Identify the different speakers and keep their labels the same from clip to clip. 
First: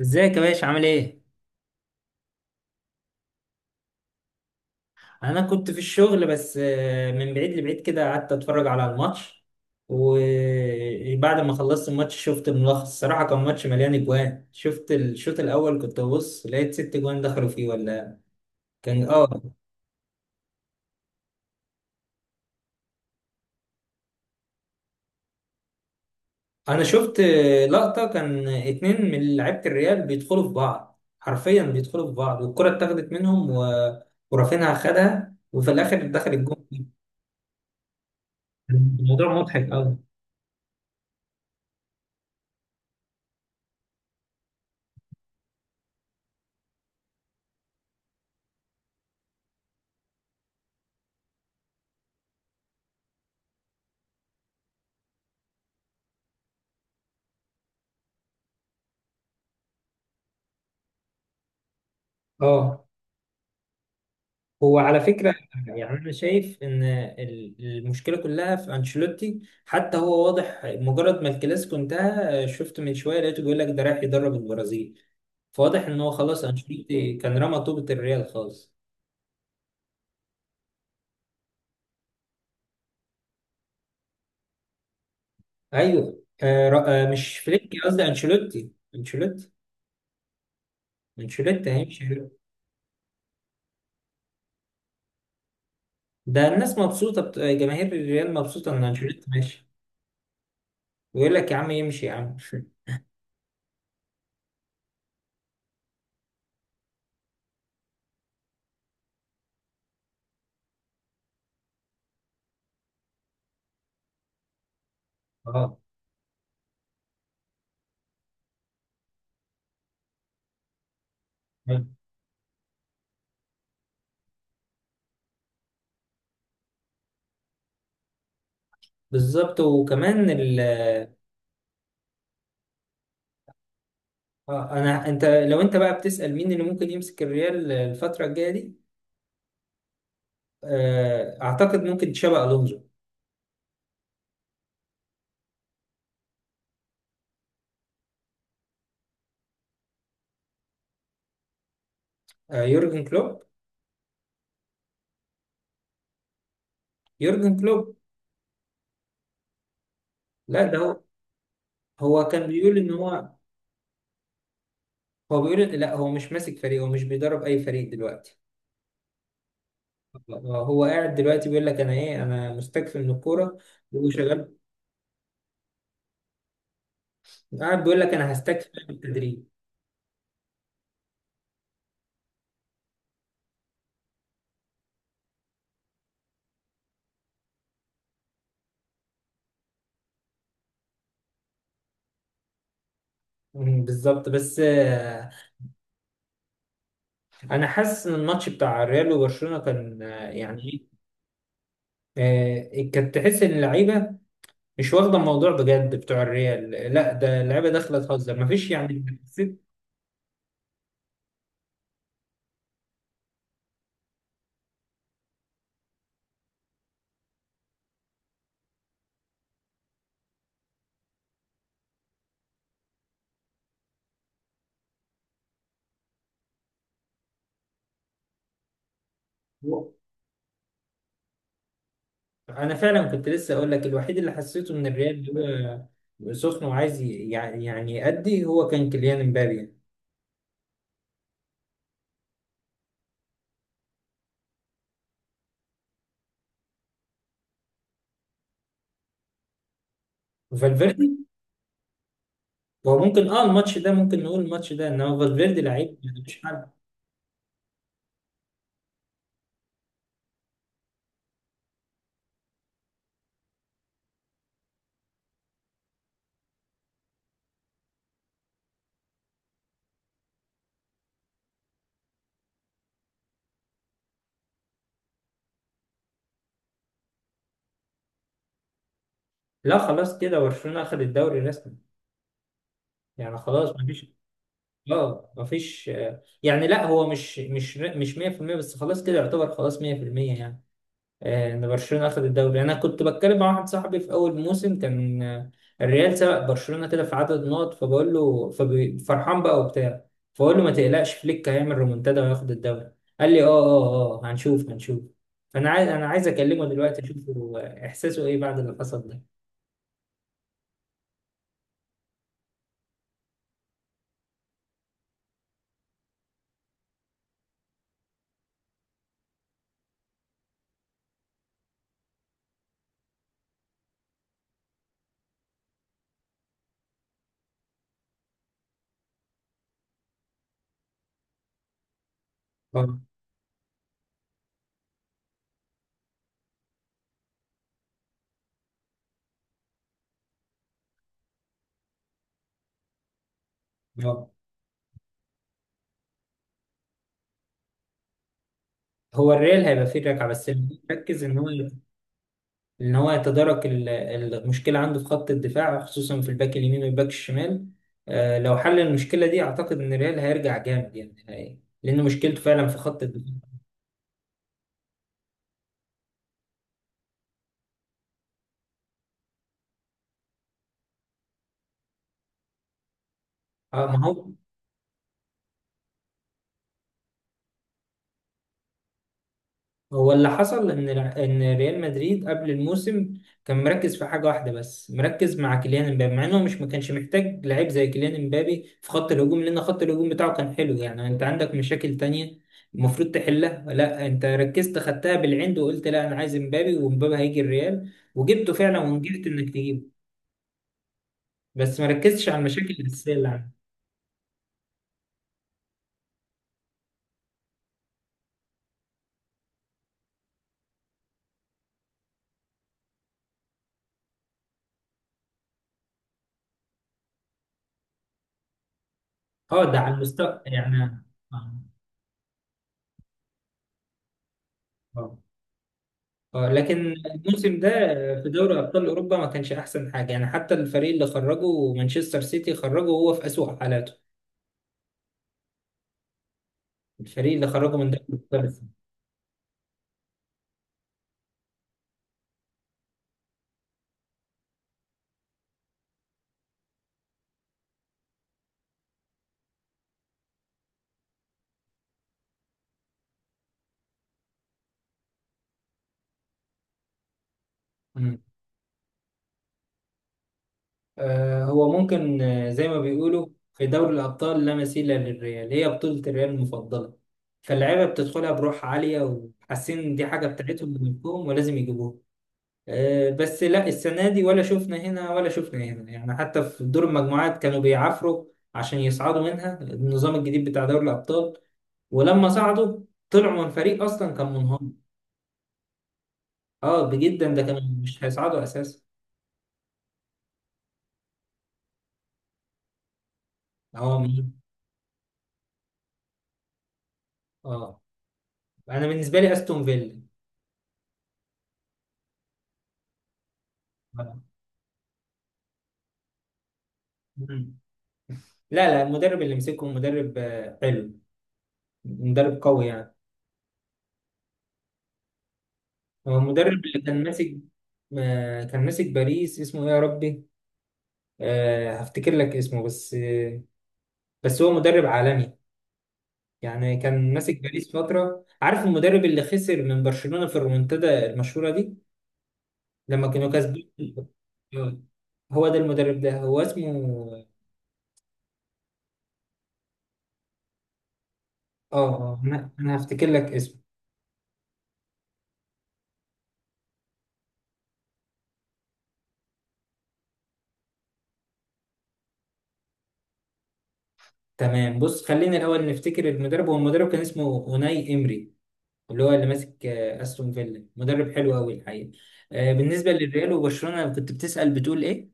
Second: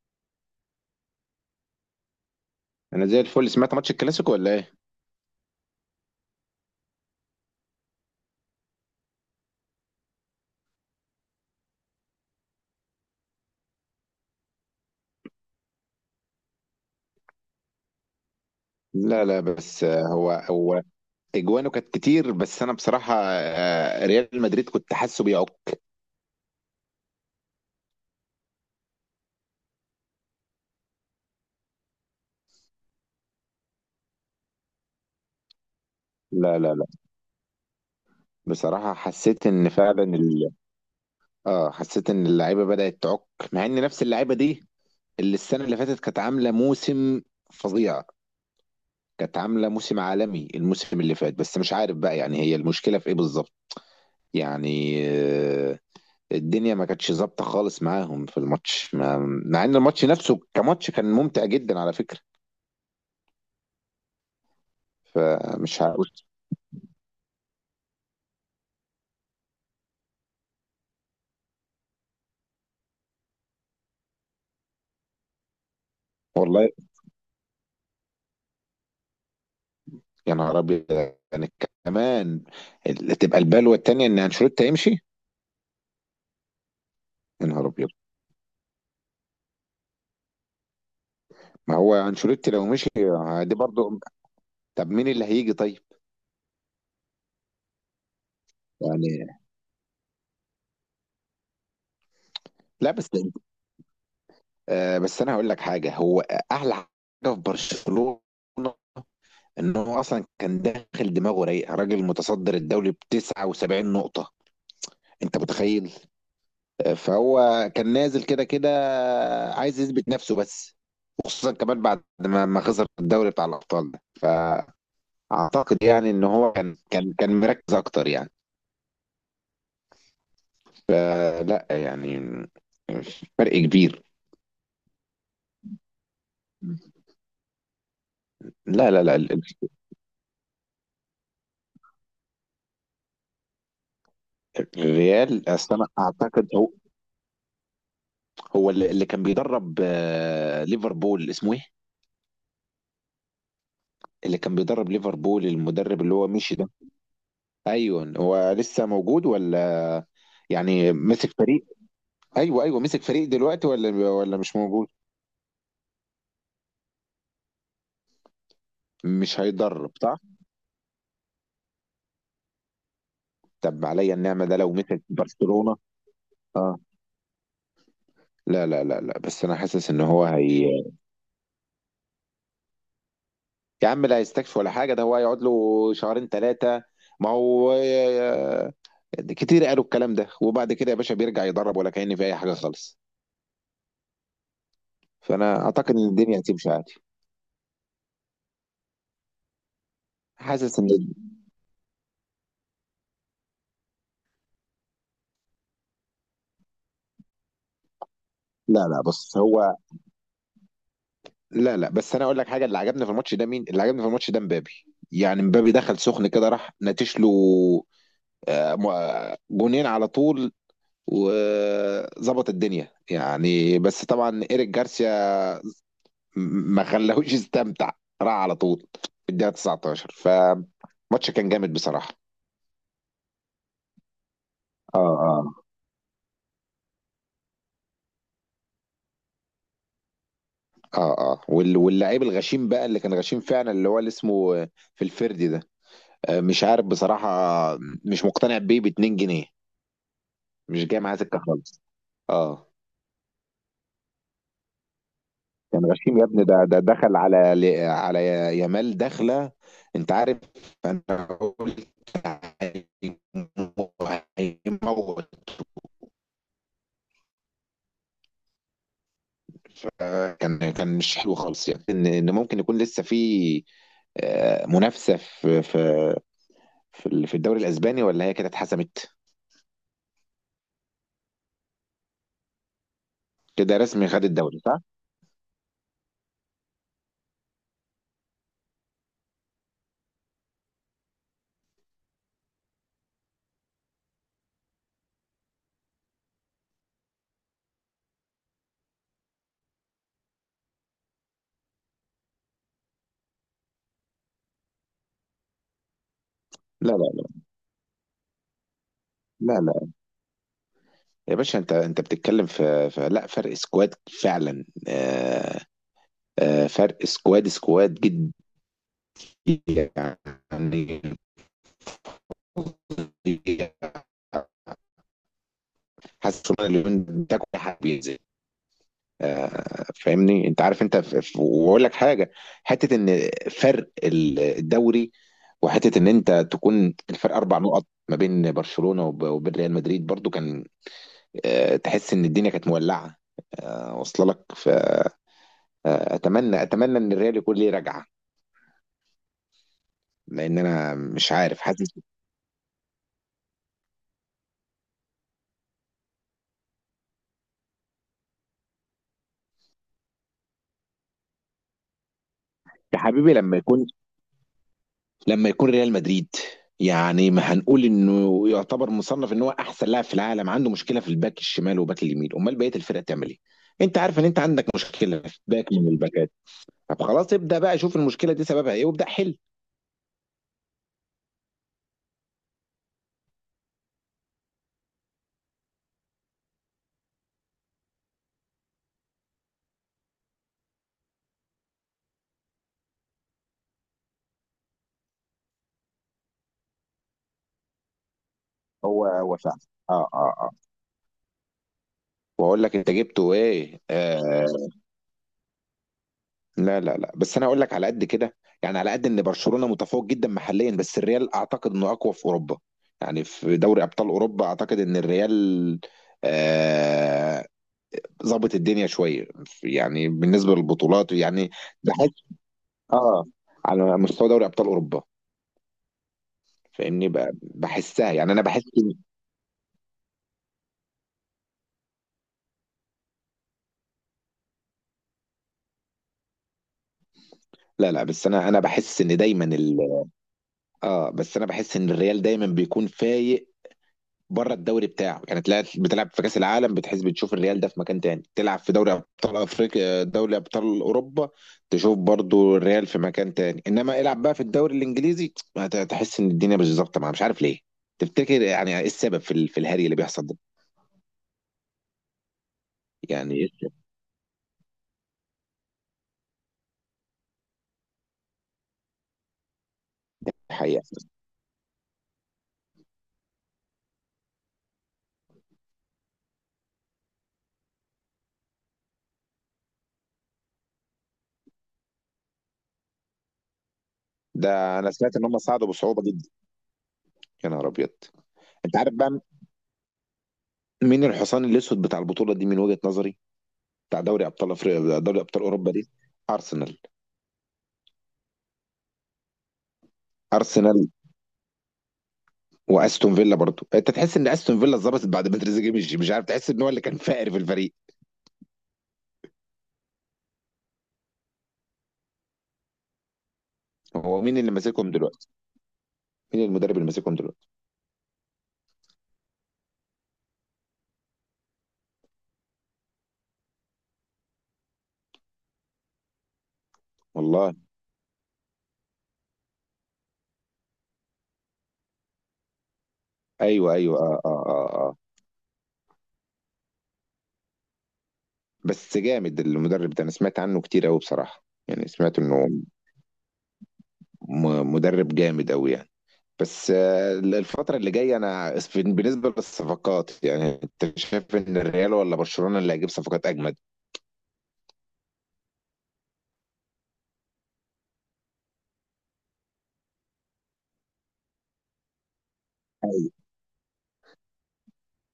Speaker 1: ازيك يا باشا عامل ايه؟
Speaker 2: انا زي الفل سمعت ماتش الكلاسيكو ولا ايه؟
Speaker 1: انا كنت في الشغل بس من بعيد لبعيد كده قعدت اتفرج على الماتش. وبعد ما خلصت الماتش شفت الملخص الصراحة كان ماتش مليان اجوان. شفت الشوط الاول كنت ببص لقيت ست اجوان دخلوا فيه ولا كان
Speaker 2: لا لا،
Speaker 1: اه.
Speaker 2: بس هو اجوانه كانت كتير. بس انا بصراحه ريال مدريد كنت حاسه بيعك.
Speaker 1: انا شفت لقطة كان اتنين من لعيبة الريال بيدخلوا في بعض حرفيا بيدخلوا في بعض والكرة اتاخدت منهم ورافينها خدها وفي الاخر دخل
Speaker 2: لا
Speaker 1: الجون.
Speaker 2: لا لا، بصراحه
Speaker 1: الموضوع
Speaker 2: حسيت
Speaker 1: مضحك
Speaker 2: ان
Speaker 1: قوي.
Speaker 2: فعلا اه، حسيت ان اللعيبه بدات تعك. مع ان نفس اللعيبه دي اللي السنه اللي فاتت كانت عامله موسم فظيع، كانت عامله موسم عالمي الموسم اللي فات. بس مش عارف بقى، يعني هي المشكله في ايه بالظبط؟ يعني الدنيا ما كانتش ظابطه خالص معاهم في الماتش ما... مع ان الماتش نفسه كماتش كان ممتع جدا على فكره.
Speaker 1: اه هو على فكرة.
Speaker 2: فمش
Speaker 1: يعني
Speaker 2: عارف.
Speaker 1: أنا شايف إن المشكلة كلها في أنشيلوتي. حتى هو واضح مجرد ما الكلاسيكو انتهى، شفت من شوية لقيته بيقول لك ده رايح يدرب البرازيل. فواضح إن هو خلاص
Speaker 2: والله
Speaker 1: أنشيلوتي كان رمى طوبة الريال خالص.
Speaker 2: يا نهار ابيض. يعني كمان تبقى البلوه التانيه ان انشيلوتي هيمشي.
Speaker 1: أيوه مش
Speaker 2: يا نهار
Speaker 1: فليك
Speaker 2: ابيض،
Speaker 1: قصدي أنشيلوتي. أنشيلوتي
Speaker 2: ما هو
Speaker 1: هيمشي.
Speaker 2: انشيلوتي لو مشي دي برضو، طب مين اللي هيجي طيب؟
Speaker 1: ده الناس مبسوطة بت... آه، جماهير الريال مبسوطة إن أنشيلوتي
Speaker 2: يعني
Speaker 1: ماشي. ويقول لك يا عم يمشي يا عم.
Speaker 2: لا، بس آه، بس انا هقول لك حاجه. هو احلى حاجه في برشلونه انه اصلا كان داخل دماغه رايق، راجل متصدر الدوري ب 79 نقطه، انت
Speaker 1: اه
Speaker 2: متخيل. فهو كان نازل كده كده عايز يثبت نفسه بس، وخصوصا كمان بعد ما خسر الدوري بتاع الابطال ده. فاعتقد يعني ان هو كان مركز اكتر يعني.
Speaker 1: بالظبط وكمان.
Speaker 2: فلا يعني فرق كبير.
Speaker 1: اه انت لو انت بقى بتسأل مين اللي ممكن يمسك الريال الفترة الجاية دي،
Speaker 2: لا لا لا،
Speaker 1: اعتقد ممكن تشابي الونزو.
Speaker 2: الريال اصل انا اعتقد هو هو اللي كان بيدرب ليفربول، اسمه ايه؟
Speaker 1: يورجن كلوب.
Speaker 2: اللي كان بيدرب ليفربول المدرب اللي هو مشي ده.
Speaker 1: يورجن كلوب.
Speaker 2: ايوه، هو لسه موجود ولا
Speaker 1: لا ده
Speaker 2: يعني
Speaker 1: هو.
Speaker 2: مسك فريق؟
Speaker 1: هو كان
Speaker 2: ايوه
Speaker 1: بيقول
Speaker 2: ايوه،
Speaker 1: ان
Speaker 2: مسك
Speaker 1: هو.
Speaker 2: فريق دلوقتي ولا مش موجود؟
Speaker 1: هو بيقول لا هو مش ماسك فريق، هو مش بيدرب اي فريق دلوقتي.
Speaker 2: مش هيدرب صح؟
Speaker 1: هو قاعد دلوقتي بيقول لك انا ايه، انا مستكفي من الكورة
Speaker 2: طب عليا النعمه،
Speaker 1: وشغال.
Speaker 2: ده لو مسك برشلونه. اه.
Speaker 1: قاعد بيقول لك انا
Speaker 2: لا
Speaker 1: هستكفي
Speaker 2: لا
Speaker 1: من
Speaker 2: لا لا،
Speaker 1: التدريب.
Speaker 2: بس انا حاسس ان هو هي، يا عم لا هيستكفي ولا حاجه، ده هو هيقعد له شهرين ثلاثه. ما هو كتير قالوا الكلام ده وبعد كده يا باشا بيرجع يدرب، ولا كأن في اي حاجه خالص.
Speaker 1: بالظبط بس
Speaker 2: فانا اعتقد ان الدنيا هتمشي عادي.
Speaker 1: انا حاسس ان الماتش بتاع الريال وبرشلونة كان،
Speaker 2: حاسس
Speaker 1: يعني
Speaker 2: ان،
Speaker 1: إيه، آه، كانت تحس ان اللعيبه مش واخده الموضوع بجد. بتوع الريال لا، ده اللعيبه داخله تهزر مفيش.
Speaker 2: لا لا
Speaker 1: يعني
Speaker 2: بص
Speaker 1: حسيت
Speaker 2: هو. لا لا، بس انا اقول لك حاجه. اللي عجبني في الماتش ده، مين اللي عجبني في الماتش ده؟ مبابي. يعني مبابي دخل سخن كده راح نتش له جونين على طول وظبط الدنيا، يعني بس طبعا ايريك جارسيا ما خلاهوش يستمتع، راح على طول في الدقيقه 19. فماتش كان جامد بصراحه.
Speaker 1: انا فعلا. كنت لسه اقول لك الوحيد اللي حسيته ان
Speaker 2: اه
Speaker 1: الريال
Speaker 2: اه
Speaker 1: هو سخن وعايز يأدي، هو كان كيليان امبابي يعني.
Speaker 2: اه اه، وال- واللعيب الغشيم بقى اللي كان غشيم فعلا، اللي هو اللي اسمه في الفردي ده. مش عارف بصراحه مش مقتنع بيه ب 2 جنيه، مش جاي معاه
Speaker 1: فالفيردي
Speaker 2: سكه خالص. اه،
Speaker 1: هو ممكن اه الماتش ده، ممكن نقول الماتش ده ان هو فالفيردي
Speaker 2: كان
Speaker 1: لعيب
Speaker 2: غشيم يا
Speaker 1: مفيش
Speaker 2: ابني. ده
Speaker 1: حل.
Speaker 2: ده دخل على على يامال دخله. انت عارف، انا قلت هيمو- هيموت. كان مش حلو خالص يعني. ان ممكن يكون لسه في منافسه في في الدوري الاسباني، ولا هي كده اتحسمت؟
Speaker 1: لا خلاص كده برشلونه اخذ الدوري رسمي. يعني خلاص
Speaker 2: كده رسمي
Speaker 1: مفيش.
Speaker 2: خد الدوري صح؟
Speaker 1: اه مفيش يعني لا هو مش 100% بس خلاص كده يعتبر خلاص 100% يعني. ان برشلونه اخذ الدوري، انا كنت بتكلم مع واحد صاحبي في اول موسم كان الريال سبق برشلونه كده في عدد نقط، فبقول له ففرحان بقى وبتاع. فبقول له ما تقلقش فليك هيعمل ريمونتادا وياخد الدوري. قال لي اه اه اه، هنشوف هنشوف. فانا عايز اكلمه
Speaker 2: لا
Speaker 1: دلوقتي
Speaker 2: لا لا
Speaker 1: اشوف هو احساسه ايه بعد اللي حصل ده.
Speaker 2: لا لا. يا باشا انت انت بتتكلم في لا فرق سكواد، فعلا فرق سكواد سكواد جدا يعني. حاسس ان اليومين ده كل حاجه بينزل. فاهمني؟ انت عارف، انت واقول لك حاجه، حته
Speaker 1: اه
Speaker 2: ان فرق الدوري، وحته ان انت تكون الفرق اربع نقط ما بين برشلونه وبين ريال مدريد برضو، كان تحس ان الدنيا كانت مولعه، واصله
Speaker 1: اه.
Speaker 2: لك. فاتمنى أتمنى ان الريال يكون ليه رجعه.
Speaker 1: هو الريال هيبقى فيه ركعه بس
Speaker 2: لان انا
Speaker 1: ركز
Speaker 2: مش
Speaker 1: ان هو،
Speaker 2: عارف، حاسس.
Speaker 1: ان هو يتدارك المشكله عنده في خط الدفاع خصوصا في الباك اليمين والباك الشمال. لو حل المشكله دي اعتقد ان ريال هيرجع جامد يعني لان مشكلته فعلا في
Speaker 2: يا
Speaker 1: خط
Speaker 2: حبيبي
Speaker 1: الدفاع.
Speaker 2: لما يكون، ريال مدريد يعني، ما هنقول انه يعتبر مصنف ان هو احسن لاعب في العالم، عنده مشكله في الباك الشمال وباك اليمين، امال بقيه الفرقه تعمل ايه؟
Speaker 1: اه ما
Speaker 2: انت
Speaker 1: هو.
Speaker 2: عارف ان انت عندك مشكله في باك من الباكات، طب خلاص ابدا بقى شوف المشكله دي سببها ايه وابدا حل.
Speaker 1: هو اللي حصل ان ان ريال مدريد قبل الموسم كان مركز في حاجه واحده بس، مركز مع كيليان امبابي، مع انه مش ما كانش محتاج لعيب زي كيليان امبابي في خط الهجوم، لان خط الهجوم بتاعه كان حلو. يعني انت عندك مشاكل تانية المفروض تحلها، لا انت ركزت خدتها بالعند وقلت لا انا عايز امبابي وامبابي هيجي الريال، وجبته فعلا
Speaker 2: هو
Speaker 1: ونجحت
Speaker 2: هو
Speaker 1: انك
Speaker 2: فعلا.
Speaker 1: تجيبه
Speaker 2: اه اه اه.
Speaker 1: بس ما ركزتش على
Speaker 2: واقول
Speaker 1: المشاكل
Speaker 2: لك انت
Speaker 1: الاساسيه اللي
Speaker 2: جبته
Speaker 1: عندك.
Speaker 2: ايه آه. لا لا لا، بس انا هقول لك على قد كده يعني. على قد ان برشلونه متفوق جدا محليا، بس الريال اعتقد انه اقوى في اوروبا. يعني في دوري ابطال اوروبا اعتقد ان الريال آه، ظبط الدنيا شويه
Speaker 1: اه ده على
Speaker 2: يعني،
Speaker 1: المستوى
Speaker 2: بالنسبه
Speaker 1: يعني.
Speaker 2: للبطولات يعني.
Speaker 1: آه.
Speaker 2: بحس اه، على مستوى دوري ابطال اوروبا،
Speaker 1: آه. اه لكن
Speaker 2: فاهمني.
Speaker 1: الموسم ده
Speaker 2: بحسها
Speaker 1: في
Speaker 2: يعني، انا
Speaker 1: دوري
Speaker 2: بحس
Speaker 1: ابطال اوروبا ما كانش احسن حاجه. يعني حتى الفريق اللي خرجه مانشستر سيتي، خرجه هو في اسوأ حالاته الفريق اللي خرجه من
Speaker 2: لا
Speaker 1: دوري
Speaker 2: لا، بس انا
Speaker 1: الابطال.
Speaker 2: انا بحس ان دايما ال... اه بس انا بحس ان الريال دايما بيكون فايق بره الدوري بتاعه. يعني تلاقي بتلعب في كاس العالم بتحس، بتشوف الريال ده في مكان تاني، تلعب في دوري ابطال افريقيا، دوري ابطال اوروبا، تشوف برضو الريال في مكان تاني. انما العب بقى في الدوري الانجليزي هتحس ان الدنيا مش ظابطه معاه، مش عارف ليه.
Speaker 1: مم.
Speaker 2: تفتكر يعني ايه السبب في الهري اللي بيحصل ده؟
Speaker 1: آه هو ممكن زي ما بيقولوا
Speaker 2: يعني ايه
Speaker 1: في
Speaker 2: السبب؟
Speaker 1: دوري الابطال لا مثيل للريال، هي بطوله الريال المفضله، فاللعيبه بتدخلها بروح عاليه وحاسين دي حاجه بتاعتهم
Speaker 2: الحقيقه.
Speaker 1: وملكهم ولازم يجيبوها. بس لا السنة دي ولا شفنا هنا ولا شفنا هنا. يعني حتى في دور المجموعات كانوا بيعافروا عشان يصعدوا منها النظام الجديد بتاع دوري الأبطال. ولما صعدوا طلعوا من فريق أصلا كان منهار.
Speaker 2: ده انا سمعت ان هم صعدوا بصعوبه جدا.
Speaker 1: اه بجدا، ده
Speaker 2: يا
Speaker 1: كانوا
Speaker 2: نهار ابيض.
Speaker 1: مش هيصعدوا
Speaker 2: انت
Speaker 1: أساسا.
Speaker 2: عارف بقى مين الحصان الاسود بتاع البطوله دي من وجهه نظري،
Speaker 1: اه
Speaker 2: بتاع دوري
Speaker 1: مين.
Speaker 2: ابطال افريقيا، دوري ابطال اوروبا دي؟ ارسنال.
Speaker 1: اه أنا بالنسبة لي أستون فيلا.
Speaker 2: ارسنال واستون فيلا. برضو انت تحس ان
Speaker 1: آه.
Speaker 2: استون فيلا اتظبطت بعد ما تريزيجيه مشي، مش عارف، تحس ان هو اللي كان فاقر في
Speaker 1: مم.
Speaker 2: الفريق.
Speaker 1: لا لا المدرب اللي مسكه مدرب حلو. مدرب قوي يعني.
Speaker 2: هو مين اللي ماسكهم دلوقتي؟
Speaker 1: هو
Speaker 2: مين
Speaker 1: المدرب
Speaker 2: المدرب
Speaker 1: اللي
Speaker 2: اللي
Speaker 1: كان
Speaker 2: ماسكهم
Speaker 1: ماسك،
Speaker 2: دلوقتي؟
Speaker 1: كان ماسك باريس اسمه ايه يا ربي. هفتكر لك اسمه بس بس هو مدرب عالمي يعني. كان ماسك
Speaker 2: والله.
Speaker 1: باريس فترة، عارف المدرب اللي خسر من برشلونة في الريمونتادا المشهورة دي لما كانوا كاسبين.
Speaker 2: ايوه ايوه، اه اه
Speaker 1: آه،
Speaker 2: اه، آه.
Speaker 1: هو ده المدرب، ده هو اسمه.
Speaker 2: بس جامد المدرب ده، انا سمعت عنه كتير قوي بصراحه،
Speaker 1: اه
Speaker 2: يعني سمعت
Speaker 1: اه
Speaker 2: انه
Speaker 1: أنا هفتكر لك اسمه.
Speaker 2: مدرب جامد قوي يعني. بس الفترة اللي جاية أنا بالنسبة للصفقات يعني، أنت شايف إن الريال ولا برشلونة اللي هيجيب صفقات أجمد؟
Speaker 1: تمام بص خلينا الأول نفتكر المدرب. هو المدرب كان اسمه أوناي إمري، اللي هو اللي ماسك أستون فيلا، مدرب حلو أوي الحقيقة. بالنسبة للريال وبرشلونة، كنت بتسأل بتقول إيه؟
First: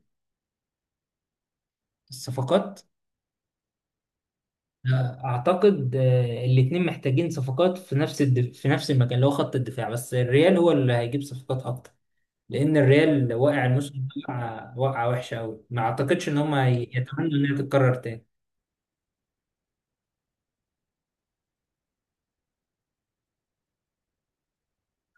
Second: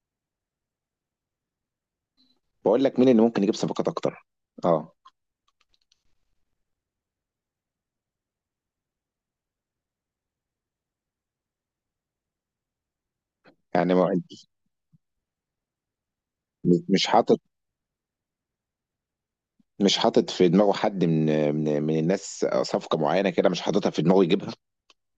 Speaker 1: الصفقات.
Speaker 2: بقول لك مين اللي ممكن يجيب صفقات أكتر؟ أه.
Speaker 1: اعتقد الاثنين محتاجين صفقات في نفس في نفس المكان اللي هو خط الدفاع، بس الريال هو اللي هيجيب صفقات اكتر لان الريال واقع الموسم
Speaker 2: يعني
Speaker 1: ده وقعه، وقعة وحشه قوي ما اعتقدش ان هم
Speaker 2: مش
Speaker 1: يتمنوا
Speaker 2: حاطط
Speaker 1: انها تتكرر تاني.
Speaker 2: مش حاطط في دماغه حد من الناس صفقة معينة كده، مش حاططها في دماغه يجيبها؟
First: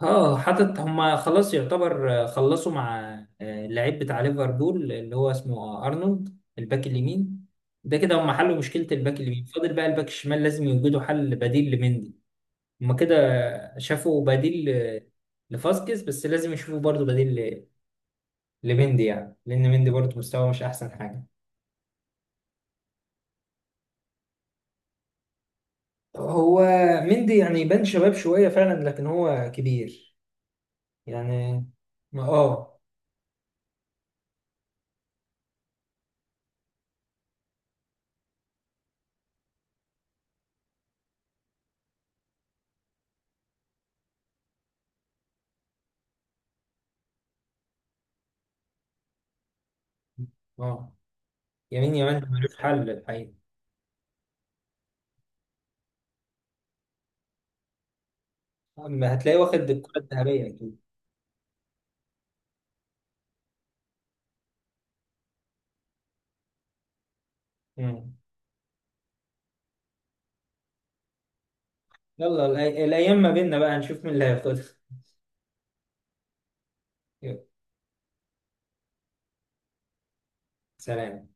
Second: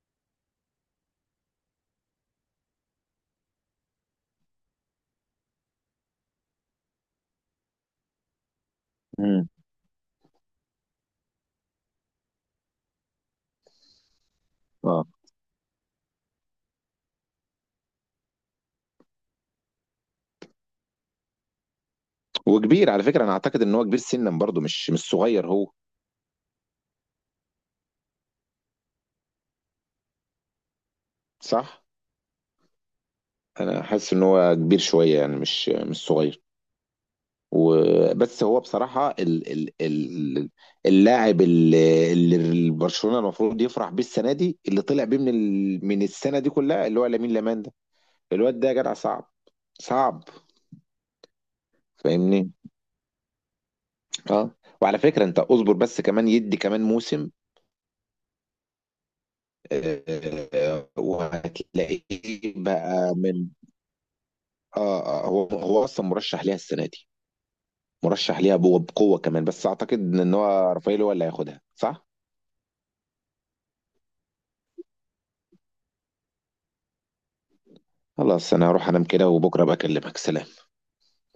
Speaker 1: اه حاطط، هم خلاص يعتبر خلصوا مع اللعيب بتاع ليفربول اللي هو اسمه ارنولد الباك اليمين. ده كده هم حلوا مشكله الباك اليمين،
Speaker 2: امم.
Speaker 1: فاضل بقى الباك الشمال لازم يوجدوا حل بديل لمندي. هما كده شافوا بديل
Speaker 2: اه،
Speaker 1: لفاسكيز، بس لازم يشوفوا برضو بديل لمندي، يعني لأن مندي برضو مستواه مش أحسن حاجة.
Speaker 2: وكبير على فكرة. انا اعتقد ان هو كبير سنا برضه، مش صغير هو.
Speaker 1: هو مندي يعني يبان شباب شوية فعلا لكن هو كبير يعني.
Speaker 2: صح،
Speaker 1: ما اه
Speaker 2: انا حاسس ان هو كبير شوية يعني، مش صغير. وبس هو بصراحة ال ال ال اللاعب اللي برشلونة المفروض يفرح بيه السنة دي، اللي طلع بيه من من السنة دي كلها، اللي هو لامين لامان ده، الواد ده يا جدع صعب صعب،
Speaker 1: اه. يمين يمين
Speaker 2: فاهمني.
Speaker 1: ملوش حل الحقيقة.
Speaker 2: اه. وعلى فكرة انت اصبر بس، كمان يدي كمان موسم.
Speaker 1: أما هتلاقيه واخد الكرة الذهبية أكيد.
Speaker 2: وهتلاقيه بقى من آه، هو أصلًا مُرشّح ليها السنة دي،
Speaker 1: مم.
Speaker 2: مُرشّح ليها بقوة كمان، بس أعتقد إن هو رافائيل هو اللي هياخدها، صح؟
Speaker 1: يلا الأيام ما بيننا بقى نشوف مين اللي هياخدها. يلا،
Speaker 2: خلاص أنا هاروح أنام كده وبُكرة أبقى أكلمك، سلام.
Speaker 1: سلام.